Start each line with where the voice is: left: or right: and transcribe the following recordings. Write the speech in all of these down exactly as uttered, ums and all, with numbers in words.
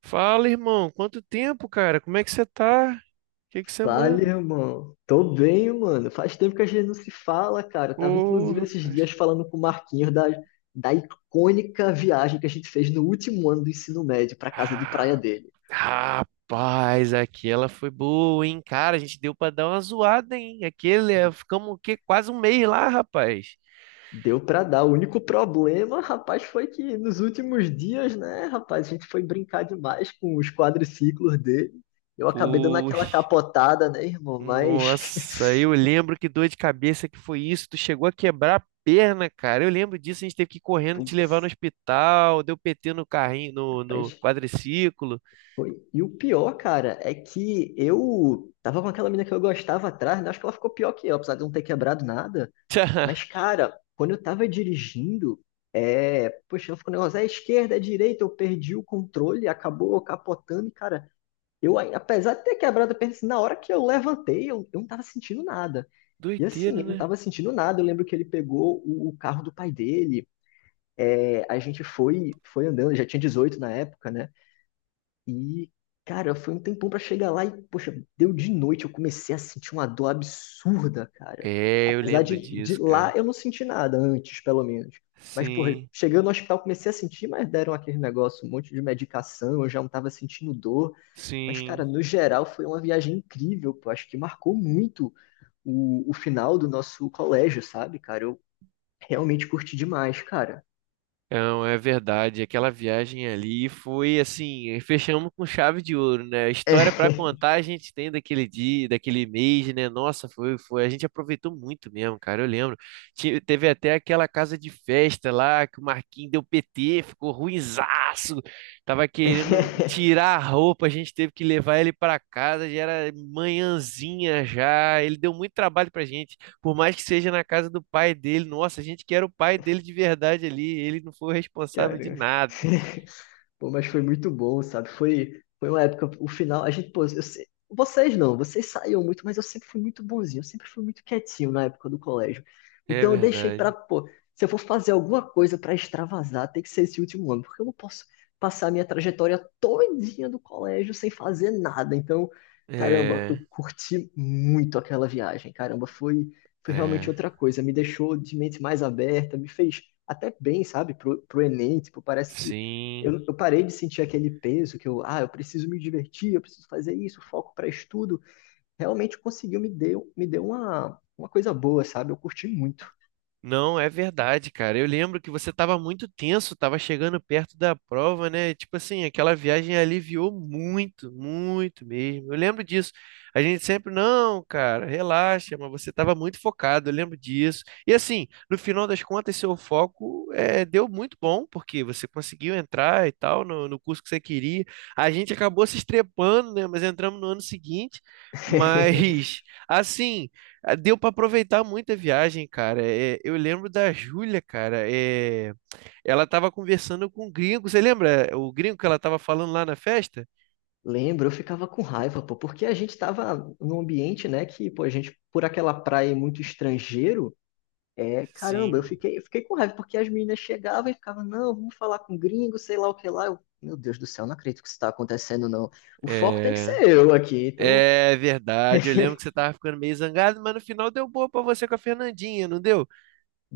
right: Fala, irmão. Quanto tempo, cara? Como é que você tá? O que que você
left: Fala,
right: manda?
left: irmão. Tô bem, mano. Faz tempo que a gente não se fala, cara. Eu tava
right: Ô,
left: inclusive esses
right: rapaz.
left: dias falando com o Marquinhos da, da icônica viagem que a gente fez no último ano do ensino médio pra casa de
right: Ah,
left: praia dele.
right: rapaz, aqui ela foi boa, hein? Cara, a gente deu pra dar uma zoada, hein? Aquele, é, ficamos o quê? Quase um mês lá, rapaz.
left: Deu pra dar. O único problema, rapaz, foi que nos últimos dias, né, rapaz, a gente foi brincar demais com os quadriciclos dele. Eu acabei dando aquela
right: Puxa,
left: capotada, né, irmão? Mas,
right: nossa, eu lembro que dor de cabeça que foi isso. Tu chegou a quebrar a perna, cara. Eu lembro disso, a gente teve que ir correndo te levar no
left: putz,
right: hospital, deu P T no carrinho, no, no
left: rapaz,
right: quadriciclo.
left: foi. E o pior, cara, é que eu tava com aquela menina que eu gostava atrás, né? Acho que ela ficou pior que eu, apesar de eu não ter quebrado nada.
right: Tchá,
left: Mas, cara, quando eu tava dirigindo, é... poxa, ela ficou um negócio, é esquerda, é direita, eu perdi o controle, acabou capotando, e, cara, eu, aí, apesar de ter quebrado a perna, assim, na hora que eu levantei, eu, eu não tava sentindo nada. E assim,
right: doideira,
left: eu não
right: né?
left: tava sentindo nada. Eu lembro que ele pegou o, o carro do pai dele, é, a gente foi, foi andando, já tinha dezoito na época, né? E, cara, foi um tempão pra chegar lá e, poxa, deu de noite, eu comecei a sentir uma dor absurda, cara.
right: É, eu
left: Apesar
right: lembro
left: de, de
right: disso,
left: lá
right: cara.
left: eu não senti nada antes, pelo menos. Mas, porra,
right: Sim,
left: chegando no hospital comecei a sentir, mas deram aquele negócio, um monte de medicação, eu já não tava sentindo dor. Mas, cara,
right: sim.
left: no geral foi uma viagem incrível, pô. Acho que marcou muito o, o final do nosso colégio, sabe, cara? Eu realmente curti demais, cara.
right: Não, é verdade. Aquela viagem ali foi assim, eh, fechamos com chave de ouro, né? A história para contar a gente tem daquele dia, daquele mês, né? Nossa, foi, foi, a gente aproveitou muito mesmo, cara. Eu lembro. Ti- teve até aquela casa de festa lá que o Marquinhos deu P T, ficou ruinzaço. Tava querendo tirar a roupa, a gente teve que levar ele para casa, já era manhãzinha já. Ele deu muito trabalho pra gente. Por mais que seja na casa do pai dele, nossa, a gente quer o pai dele de verdade ali. Ele não foi o responsável de
left: Cara.
right: nada.
left: Pô, mas foi muito bom, sabe? Foi, foi uma época, o final, a gente, pô, eu se- vocês não, vocês saíam muito, mas eu sempre fui muito bonzinho, eu sempre fui muito quietinho na época do colégio.
right: É
left: Então eu deixei pra,
right: verdade.
left: pô, se eu for fazer alguma coisa pra extravasar, tem que ser esse último ano, porque eu não posso passar a minha trajetória todinha do colégio sem fazer nada. Então, caramba, eu
right: É,
left: curti muito aquela viagem, caramba, foi, foi realmente
right: é,
left: outra coisa, me deixou de mente mais aberta, me fez até bem, sabe, pro, pro Enem, tipo, parece que
right: sim.
left: eu, eu parei de sentir aquele peso que eu, ah, eu preciso me divertir, eu preciso fazer isso, foco para estudo. Realmente conseguiu, me deu, me deu uma, uma coisa boa, sabe? Eu curti muito.
right: Não, é verdade, cara. Eu lembro que você estava muito tenso, estava chegando perto da prova, né? Tipo assim, aquela viagem aliviou muito, muito mesmo. Eu lembro disso. A gente sempre, não, cara, relaxa, mas você estava muito focado, eu lembro disso. E assim, no final das contas, seu foco eh, deu muito bom, porque você conseguiu entrar e tal no, no curso que você queria. A gente acabou se estrepando, né? Mas entramos no ano seguinte. Mas, assim. Ah, deu para aproveitar muito a viagem, cara. É, eu lembro da Júlia, cara. É, ela tava conversando com o gringo. Você lembra eh, o gringo que ela tava falando lá na festa?
left: Lembro, eu ficava com raiva, pô, porque a gente tava num ambiente, né, que, pô, a gente, por aquela praia muito estrangeiro, é, caramba, eu
right: Sim,
left: fiquei, eu fiquei com raiva, porque as meninas chegavam e ficavam, não, vamos falar com gringo, sei lá o que lá. Eu, meu Deus do céu, não acredito que isso tá acontecendo, não. O foco tem que
right: é.
left: ser eu aqui, então
right: É verdade. Eu lembro que você tava ficando meio zangado, mas no final deu boa pra você com a Fernandinha, não deu?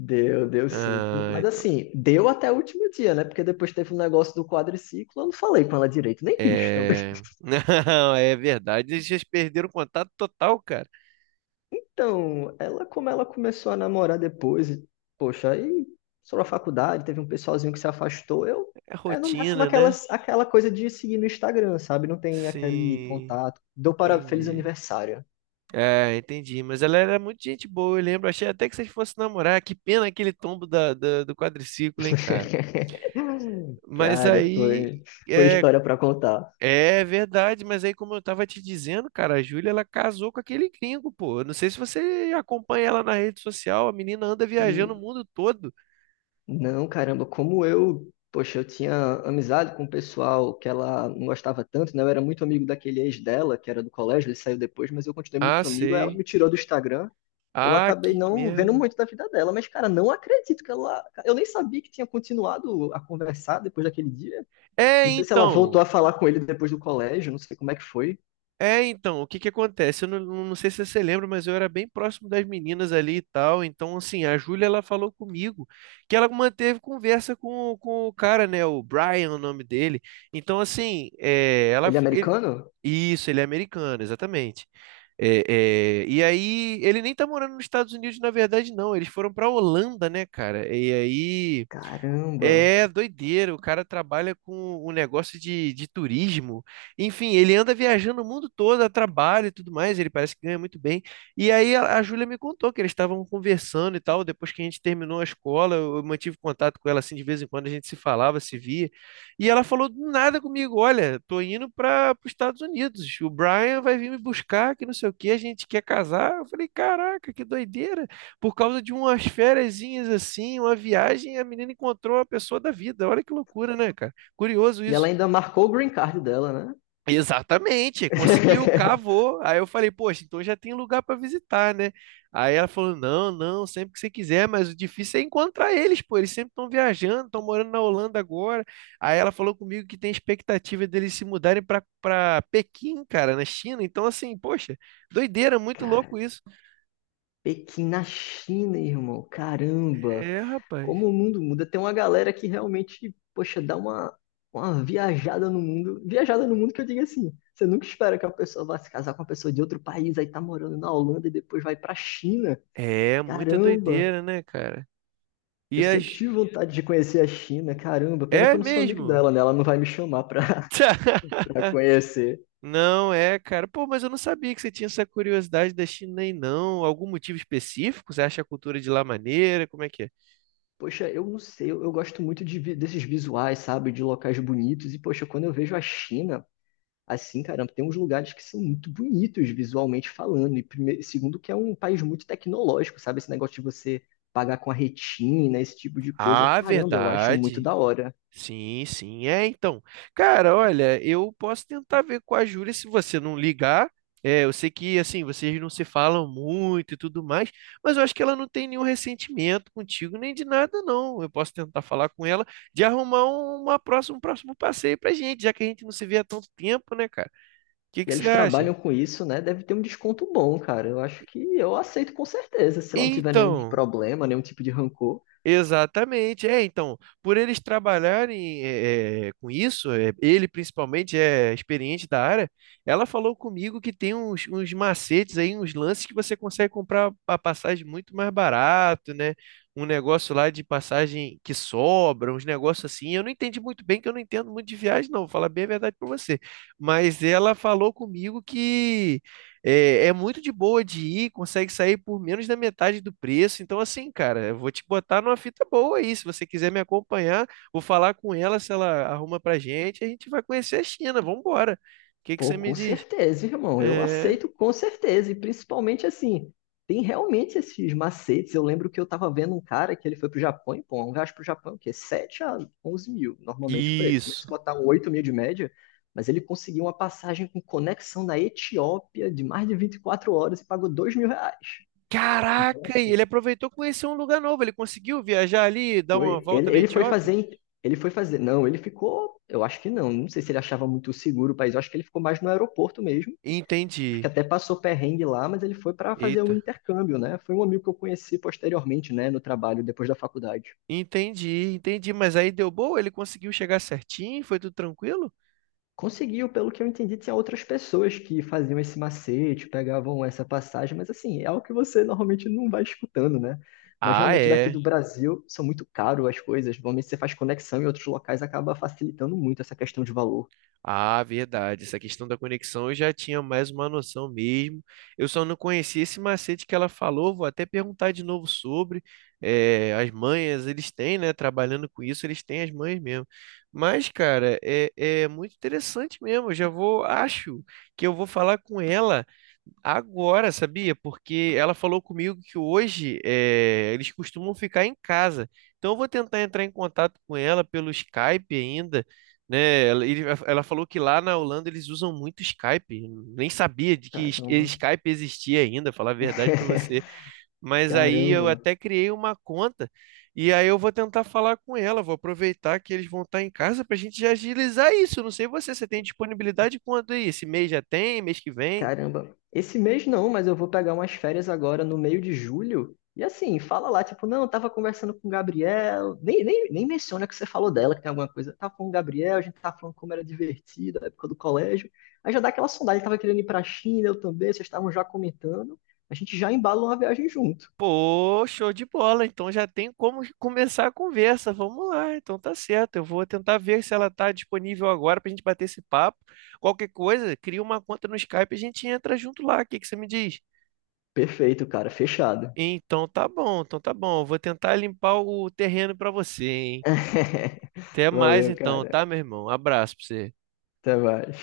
left: deu, deu sim.
right: Ah,
left: Mas
right: então.
left: assim, deu até o último dia, né? Porque depois teve um negócio do quadriciclo, eu não falei com ela direito, nem quis também.
right: É. Não, é verdade. Eles já perderam o contato total, cara.
left: Então, ela, como ela começou a namorar depois, e, poxa, aí só a faculdade, teve um pessoalzinho que se afastou, eu,
right: É
left: é no máximo
right: rotina,
left: aquela,
right: né?
left: aquela coisa de seguir no Instagram, sabe? Não tem aquele
right: Sim,
left: contato. Dou para feliz
right: entendi.
left: aniversário.
right: É, entendi. Mas ela era muito gente boa, eu lembro. Achei até que vocês fossem namorar. Que pena aquele tombo da, da- do quadriciclo, hein, cara. Mas
left: Cara,
right: aí.
left: foi, foi
right: É,
left: história para contar.
right: é verdade, mas aí, como eu tava te dizendo, cara, a Júlia, ela casou com aquele gringo, pô. Eu não sei se você acompanha ela na rede social. A menina anda viajando o mundo todo.
left: Não, caramba, como eu, poxa, eu tinha amizade com o pessoal que ela não gostava tanto, né? Eu era muito amigo daquele ex dela, que era do colégio, ele saiu depois, mas eu continuei
right: Ah,
left: muito amigo, aí ela
right: sei.
left: me tirou do Instagram. Eu
right: Ah,
left: acabei
right: que
left: não vendo
right: merda.
left: muito da vida dela, mas, cara, não acredito que ela. Eu nem sabia que tinha continuado a conversar depois daquele dia.
right: É,
left: Não sei se ela voltou
right: então.
left: a falar com ele depois do colégio, não sei como é que foi.
right: É, então, o que que acontece? Eu não, não sei se você lembra, mas eu era bem próximo das meninas ali e tal. Então, assim, a Júlia, ela falou comigo que ela manteve conversa com, com o cara, né? O Brian, o nome dele. Então, assim, é, ela,
left: Ele é
right: ele-
left: americano?
right: isso, ele é americano, exatamente. É, é, e aí, ele nem tá morando nos Estados Unidos, na verdade, não. Eles foram pra Holanda, né, cara? E aí.
left: Caramba!
right: É doideira, o cara trabalha com um negócio de, de turismo. Enfim, ele anda viajando o mundo todo, a trabalho e tudo mais, ele parece que ganha muito bem. E aí a, a Júlia me contou que eles estavam conversando e tal, depois que a gente terminou a escola, eu eu mantive contato com ela assim de vez em quando, a gente se falava, se via. E ela falou do nada comigo, olha, tô indo para os Estados Unidos, o Brian vai vir me buscar, que não sei o que, a gente quer casar. Eu falei, caraca, que doideira por causa de umas fériasinhas assim, uma viagem, a menina encontrou a pessoa da vida. Olha que loucura, né, cara? Curioso
left: E ela
right: isso.
left: ainda marcou o green card dela, né?
right: Exatamente, conseguiu, cavou. Aí eu falei, poxa, então já tem lugar para visitar, né? Aí ela falou: não, não, sempre que você quiser, mas o difícil é encontrar eles, pô. Eles sempre estão viajando, estão morando na Holanda agora. Aí ela falou comigo que tem expectativa deles se mudarem para para Pequim, cara, na China. Então, assim, poxa, doideira, muito louco isso.
left: Pequim na China, irmão. Caramba,
right: É, rapaz.
left: como o mundo muda. Tem uma galera que realmente, poxa, dá uma, uma viajada no mundo. Viajada no mundo que eu digo assim. Você nunca espera que a pessoa vá se casar com uma pessoa de outro país, aí tá morando na Holanda e depois vai pra China.
right: É, muita
left: Caramba,
right: doideira, né, cara?
left: eu
right: E
left: sempre
right: as.
left: tive vontade de conhecer a China. Caramba, pena que
right: É
left: eu não sou amigo
right: mesmo?
left: dela, né? Ela não vai me chamar pra, pra conhecer.
right: Não é, cara. Pô, mas eu não sabia que você tinha essa curiosidade da China aí, não. Algum motivo específico? Você acha a cultura de lá maneira? Como é que é?
left: Poxa, eu não sei, eu, eu gosto muito de vi- desses visuais, sabe, de locais bonitos. E, poxa, quando eu vejo a China, assim, caramba, tem uns lugares que são muito bonitos visualmente falando, e prime- segundo que é um país muito tecnológico, sabe? Esse negócio de você pagar com a retina, esse tipo de coisa,
right: Ah,
left: caramba, eu acho muito
right: verdade.
left: da hora.
right: Sim, sim. É, então. Cara, olha, eu posso tentar ver com a Júlia se você não ligar. É, eu sei que, assim, vocês não se falam muito e tudo mais, mas eu acho que ela não tem nenhum ressentimento contigo, nem de nada, não. Eu posso tentar falar com ela de arrumar um, uma próxima, um próximo passeio pra gente, já que a gente não se vê há tanto tempo, né, cara? O que
left: E
right: que você
left: eles
right: acha?
left: trabalham com isso, né? Deve ter um desconto bom, cara. Eu acho que eu aceito com certeza, se lá não tiver nenhum
right: Então.
left: problema, nenhum tipo de rancor.
right: Exatamente, é, então, por eles trabalharem eh, eh, com isso, eh, ele principalmente é experiente da área, ela falou comigo que tem uns, uns macetes aí, uns lances que você consegue comprar a passagem muito mais barato, né? Um negócio lá de passagem que sobra, uns negócios assim, eu não entendi muito bem, que eu não entendo muito de viagem não, vou falar bem a verdade para você, mas ela falou comigo que é, é muito de boa de ir, consegue sair por menos da metade do preço. Então, assim, cara, eu vou te botar numa fita boa aí. Se você quiser me acompanhar, vou falar com ela, se ela arruma pra gente, a gente vai conhecer a China. Vambora. O que que
left: Pô,
right: você me
left: com
right: diz?
left: certeza, irmão. Eu
right: É,
left: aceito com certeza. E principalmente assim, tem realmente esses macetes. Eu lembro que eu tava vendo um cara que ele foi pro Japão e, pô, um gasto pro Japão, que é sete a onze mil, normalmente o preço. Mas
right: isso.
left: se botar um oito mil de média, mas ele conseguiu uma passagem com conexão na Etiópia de mais de vinte e quatro horas e pagou dois mil reais. Então,
right: Caraca, e
left: assim,
right: ele aproveitou e conheceu um lugar novo. Ele conseguiu viajar ali, dar uma
left: foi.
right: volta
left: Ele,
right: na
left: ele foi
right: Etiópia?
left: fazer. em- Ele foi fazer. Não, ele ficou. Eu acho que não. Não sei se ele achava muito seguro o país. Eu acho que ele ficou mais no aeroporto mesmo, acho que
right: Entendi.
left: até passou perrengue lá, mas ele foi para fazer um
right: Eita.
left: intercâmbio, né? Foi um amigo que eu conheci posteriormente, né, no trabalho, depois da faculdade.
right: Entendi, entendi. Mas aí deu boa? Ele conseguiu chegar certinho? Foi tudo tranquilo?
left: Conseguiu, pelo que eu entendi, tinha outras pessoas que faziam esse macete, pegavam essa passagem, mas assim, é algo que você normalmente não vai escutando, né? Mas
right: Ah,
left: realmente daqui
right: é.
left: do Brasil são muito caro as coisas. Normalmente você faz conexão em outros locais, acaba facilitando muito essa questão de valor.
right: Ah, verdade. Essa questão da conexão eu já tinha mais uma noção mesmo. Eu só não conhecia esse macete que ela falou. Vou até perguntar de novo sobre. Eh, as manhas, eles têm, né? Trabalhando com isso, eles têm as manhas mesmo. Mas, cara, é, é muito interessante mesmo. Eu já vou, acho que eu vou falar com ela. Agora, sabia? Porque ela falou comigo que hoje eh, eles costumam ficar em casa. Então, eu vou tentar entrar em contato com ela pelo Skype ainda, né? Ela, ele- ela falou que lá na Holanda eles usam muito Skype. Nem sabia de que es-
left: Caramba.
right: Skype existia ainda, falar a verdade para você. Mas aí eu
left: Caramba.
right: até criei uma conta e aí eu vou tentar falar com ela. Vou aproveitar que eles vão estar em casa para a gente já agilizar isso. Não sei você, você tem disponibilidade quando aí? Esse mês já tem? Mês que vem?
left: Caramba, esse mês não, mas eu vou pegar umas férias agora no meio de julho. E assim, fala lá, tipo, não, eu tava conversando com o Gabriel. Nem, nem, nem menciona que você falou dela, que tem alguma coisa. Tava com o Gabriel, a gente tava falando como era divertido, a época do colégio. Aí já dá aquela sondagem, ele tava querendo ir pra China, eu também, vocês estavam já comentando. A gente já embala uma viagem junto.
right: Pô, show de bola. Então já tem como começar a conversa. Vamos lá. Então tá certo. Eu vou tentar ver se ela tá disponível agora pra gente bater esse papo. Qualquer coisa, cria uma conta no Skype e a gente entra junto lá. O que que você me diz?
left: Perfeito, cara, fechado.
right: Então tá bom, então tá bom. Eu vou tentar limpar o terreno pra você, hein? Até mais
left: Valeu,
right: então, tá,
left: cara.
right: meu irmão? Abraço pra você.
left: Até mais.